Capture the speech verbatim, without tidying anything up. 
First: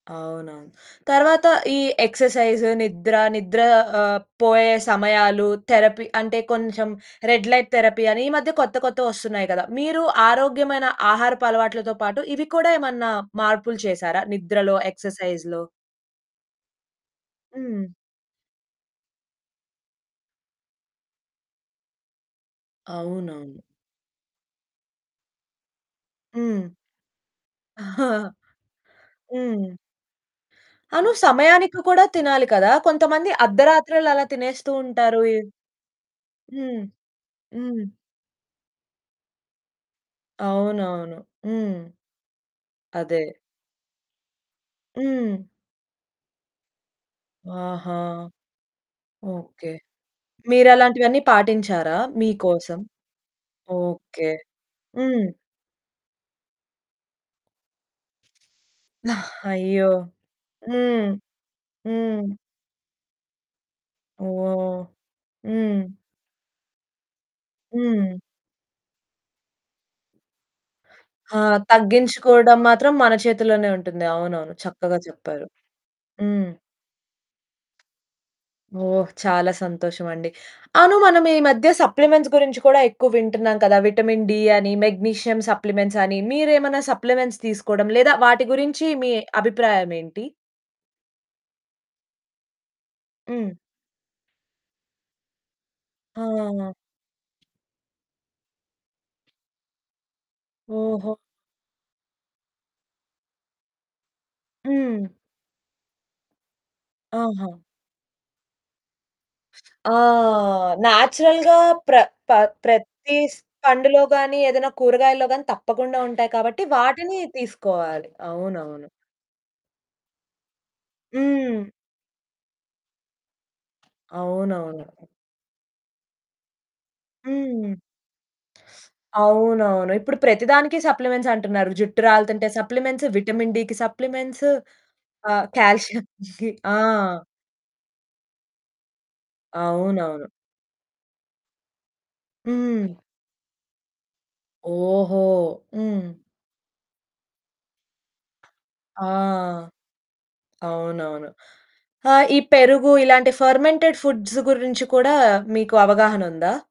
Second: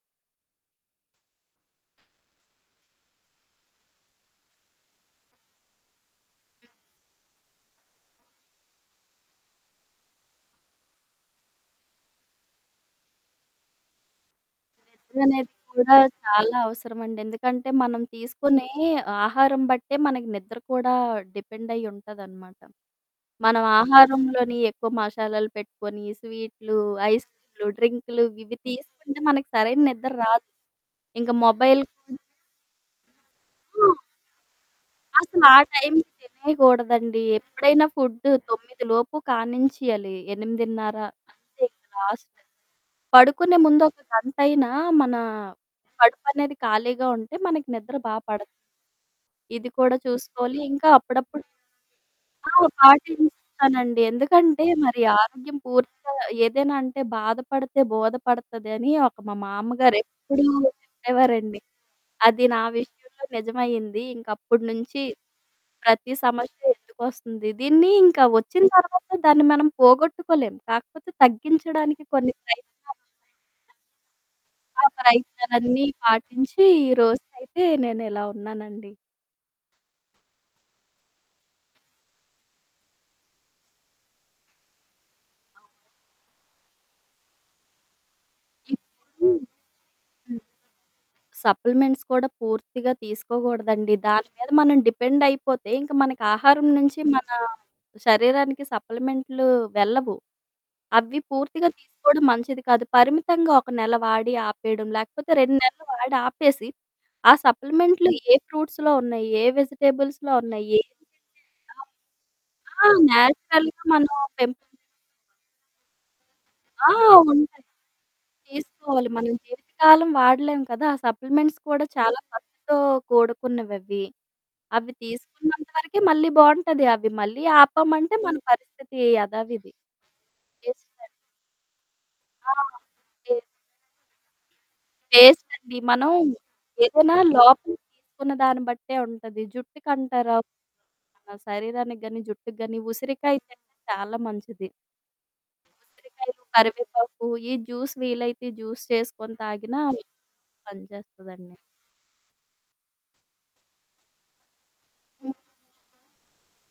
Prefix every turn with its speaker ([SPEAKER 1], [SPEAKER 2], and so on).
[SPEAKER 1] అవునవును. తర్వాత ఈ ఎక్సర్‌సైజ్, నిద్ర, నిద్ర ఆహ్, పోయే సమయాలు, థెరపీ అంటే కొంచెం రెడ్ లైట్ థెరపీ అని ఈ మధ్య కొత్త కొత్తవొస్తున్నాయి కదా! మీరు ఆరోగ్యమైన ఆహారపు అలవాట్లతో పాటు ఇవి కూడా ఏమన్నా మార్పులు చేశారా? నిద్రలో,
[SPEAKER 2] నిద్ర అనేది
[SPEAKER 1] ఎక్సర్‌సైజ్‌లో
[SPEAKER 2] కూడా చాలా అవసరమండి. ఎందుకంటే
[SPEAKER 1] హ్మ్.
[SPEAKER 2] మనం తీసుకునే ఆహారం బట్టే మనకి నిద్ర కూడా డిపెండయ్యి ఉంటాదనమాట.
[SPEAKER 1] అవునవును.
[SPEAKER 2] మనం ఆహారంలోని ఎక్కువ మసాలాలు పెట్టుకొని,
[SPEAKER 1] హ్మ్.
[SPEAKER 2] స్వీట్లు, ఐస్‌క్రీమ్లు, డ్రింక్లు ఇవ్వి తీసుకుంటే మనకు
[SPEAKER 1] హ్మ్.
[SPEAKER 2] సరైన నిద్ర రాదు.
[SPEAKER 1] అను
[SPEAKER 2] ఇంక
[SPEAKER 1] సమయానికి
[SPEAKER 2] మొబైల్
[SPEAKER 1] కూడా తినాలి కదా! కొంతమంది
[SPEAKER 2] ఆ!
[SPEAKER 1] అర్ధరాత్రిలు అలా తినేస్తూ ఉంటారు.
[SPEAKER 2] అసల
[SPEAKER 1] ఇవ్
[SPEAKER 2] ఆ టైంకి
[SPEAKER 1] హ్మ్,
[SPEAKER 2] తినేగూడదండి.
[SPEAKER 1] హ్మ్.
[SPEAKER 2] ఎప్పుడైనా ఫుడ్డు తొమ్మిది లోపు కానించేయాలి. ఎనిమిదిన్నర
[SPEAKER 1] అవునవును.
[SPEAKER 2] అంతే
[SPEAKER 1] హ్మ్.
[SPEAKER 2] ఇంక లాస్ట్.
[SPEAKER 1] అదే.
[SPEAKER 2] పడుకునే ముందు ఒక గంటయినా మనా
[SPEAKER 1] హ్మ్.
[SPEAKER 2] కడుపనేది ఖాళీగా ఉంటే మనకు
[SPEAKER 1] ఆహా!
[SPEAKER 2] నిద్ర బా పడతది. ఇది
[SPEAKER 1] ఓకే.
[SPEAKER 2] కూడా చూసుకోవాలి.
[SPEAKER 1] మీరు
[SPEAKER 2] ఇంకా
[SPEAKER 1] అలాంటివన్నీ
[SPEAKER 2] అప్పుడప్పుడు
[SPEAKER 1] పాటించారా మీ
[SPEAKER 2] ఆ!
[SPEAKER 1] కోసం?
[SPEAKER 2] పాటిస్తానండి.
[SPEAKER 1] ఓకే,
[SPEAKER 2] ఎందుకంటే మరి
[SPEAKER 1] హ్మ్.
[SPEAKER 2] ఆరోగ్యం పూర్తిగా ఏదైనా అంటే, "బాధపడితే బోధపడతది" అని ఒక మా
[SPEAKER 1] అయ్యో!
[SPEAKER 2] మామగారు ఎప్పుడూ
[SPEAKER 1] హ్మ్,
[SPEAKER 2] చెప్పేవారండి.
[SPEAKER 1] హ్మ్.
[SPEAKER 2] అది నా విషయంలో నిజమయింది. ఇంకప్పుడి
[SPEAKER 1] ఓహ్!
[SPEAKER 2] నుంచి
[SPEAKER 1] హ్మ్.
[SPEAKER 2] ప్రతీ సమస్య ఎందుకు వస్తుంది? దీన్ని
[SPEAKER 1] హ్మ్.
[SPEAKER 2] ఇంకా వచ్చిన తర్వాత దాన్ని మనం పోగొట్టుకోలేం. కాకపోతే
[SPEAKER 1] ఆ!
[SPEAKER 2] తగ్గించడానికి కొన్ని
[SPEAKER 1] తగ్గించుకోవడం
[SPEAKER 2] ప్రయత్నాలు
[SPEAKER 1] మాత్రం మన చేతుల్లోనే ఉంటుంది. అవునవును.
[SPEAKER 2] ఆ!
[SPEAKER 1] చక్కగా చెప్పారు.
[SPEAKER 2] ప్రయత్నాలన్నీ
[SPEAKER 1] హ్మ్.
[SPEAKER 2] పాటించి ఈరోజునయితే నేను ఇలా ఉన్నానండి.
[SPEAKER 1] ఓహ్! చాలా సంతోషం అండి. అవును, మనం ఈ మధ్య సప్లిమెంట్స్ గురించి కూడా ఎక్కువ వింటున్నాం కదా! విటమిన్ డి అని, మెగ్నీషియం సప్లిమెంట్స్ అని. మీరేమైనా సప్లిమెంట్స్ తీసుకోవడం లేదా వాటి గురించి మీ
[SPEAKER 2] ఇప్పుడూ హ్మ్.
[SPEAKER 1] అభిప్రాయం ఏంటి?
[SPEAKER 2] సప్లిమెంట్స్ కూడా పూర్తిగా
[SPEAKER 1] హ్మ్.
[SPEAKER 2] తీసుకోగూడదండి. దాని మీద మనం డిపెండయిపోతే ఇంక మనకు ఆహారం
[SPEAKER 1] ఆ!
[SPEAKER 2] నుంచి మనా శరీరానికి సప్లిమెంట్లు వెళ్ళవు.
[SPEAKER 1] ఓహో!
[SPEAKER 2] అవ్వి పూర్తిగా తీసుకోవడం మంచిది కాదు. పరిమితంగా ఒక నెల వాడి ఆపేయడం,
[SPEAKER 1] హ్మ్.
[SPEAKER 2] లేకపోతే రెండు నెలలు వాడి ఆపేసి, ఆ
[SPEAKER 1] ఆహా!
[SPEAKER 2] సప్లిమెంట్లు ఏ ఫ్రూట్స్‌లో ఉన్నాయి, ఏ
[SPEAKER 1] ఆ!
[SPEAKER 2] వెజిటేబుల్స్‌లో ఉన్నాయి,
[SPEAKER 1] నేచురల్‌గా ప్ర ప
[SPEAKER 2] [unintelligible] ఆ!
[SPEAKER 1] ప్రతి స్
[SPEAKER 2] నేచురల్‌గా
[SPEAKER 1] పండులో
[SPEAKER 2] మనం
[SPEAKER 1] గానీ,
[SPEAKER 2] పెంపొ
[SPEAKER 1] ఏదైనా కూరగాయల్లో గానీ తప్పకుండా ఉంటాయి కాబట్టి
[SPEAKER 2] ఆ!
[SPEAKER 1] వాటిని
[SPEAKER 2] ఉంటాయి.
[SPEAKER 1] తీసుకోవాలి. అవునవును.
[SPEAKER 2] తీసుకోవాలి. మనం జీవితకాలం వాడలేం కదా! ఆ సప్లిమెంట్స్
[SPEAKER 1] హ్మ్.
[SPEAKER 2] కూడా చాలా ఖర్చుతో కూడుకున్నవ్వవ్వి.
[SPEAKER 1] అవునవును.
[SPEAKER 2] అవ్వి తీసుకున్నంత వరకే మళ్ళీ బావుంటది. అవి మళ్ళీ
[SPEAKER 1] హ్మ్.
[SPEAKER 2] ఆపామంటే మన పరిస్థితి యథావిధి.
[SPEAKER 1] అవునవును. ఇప్పుడు ప్రతిదానికి
[SPEAKER 2] వేస్టే
[SPEAKER 1] సప్లిమెంట్స్ అంటున్నారు. జుట్టు రాలితుంటే
[SPEAKER 2] ఆ!
[SPEAKER 1] సప్లిమెంట్స్,
[SPEAKER 2] యే
[SPEAKER 1] విటమిన్ డికి సప్లిమెంట్స్, ఆహ్,
[SPEAKER 2] వేస్ట్ అండి. మనం
[SPEAKER 1] కాల్షియంకి ఆ!
[SPEAKER 2] ఏదైనా లోపల తీసుకున్న దాన్ని బట్టే ఉంటది.
[SPEAKER 1] అవునవును.
[SPEAKER 2] జుట్టుకంటారా, మన శరీరానికి గాని, జుట్టుకి గాని
[SPEAKER 1] హ్మ్.
[SPEAKER 2] ఉసిరికాయ తింటే చాలా మంచిది.
[SPEAKER 1] ఓహో! హ్మ్.
[SPEAKER 2] ఉసిరికాయలు, కరివేపాకు ఈ జ్యూస్ వీలైతే జ్యూస్
[SPEAKER 1] ఆ!
[SPEAKER 2] చేసుకొని తాగినా అవి
[SPEAKER 1] అవునవును.
[SPEAKER 2] పనిచేస్తదండి.
[SPEAKER 1] ఆహ్, ఈ పెరుగు, ఇలాంటి ఫెర్మెంటెడ్ ఫుడ్స్ గురించి కూడా
[SPEAKER 2] హ్మ్.
[SPEAKER 1] మీకు అవగాహనుందా?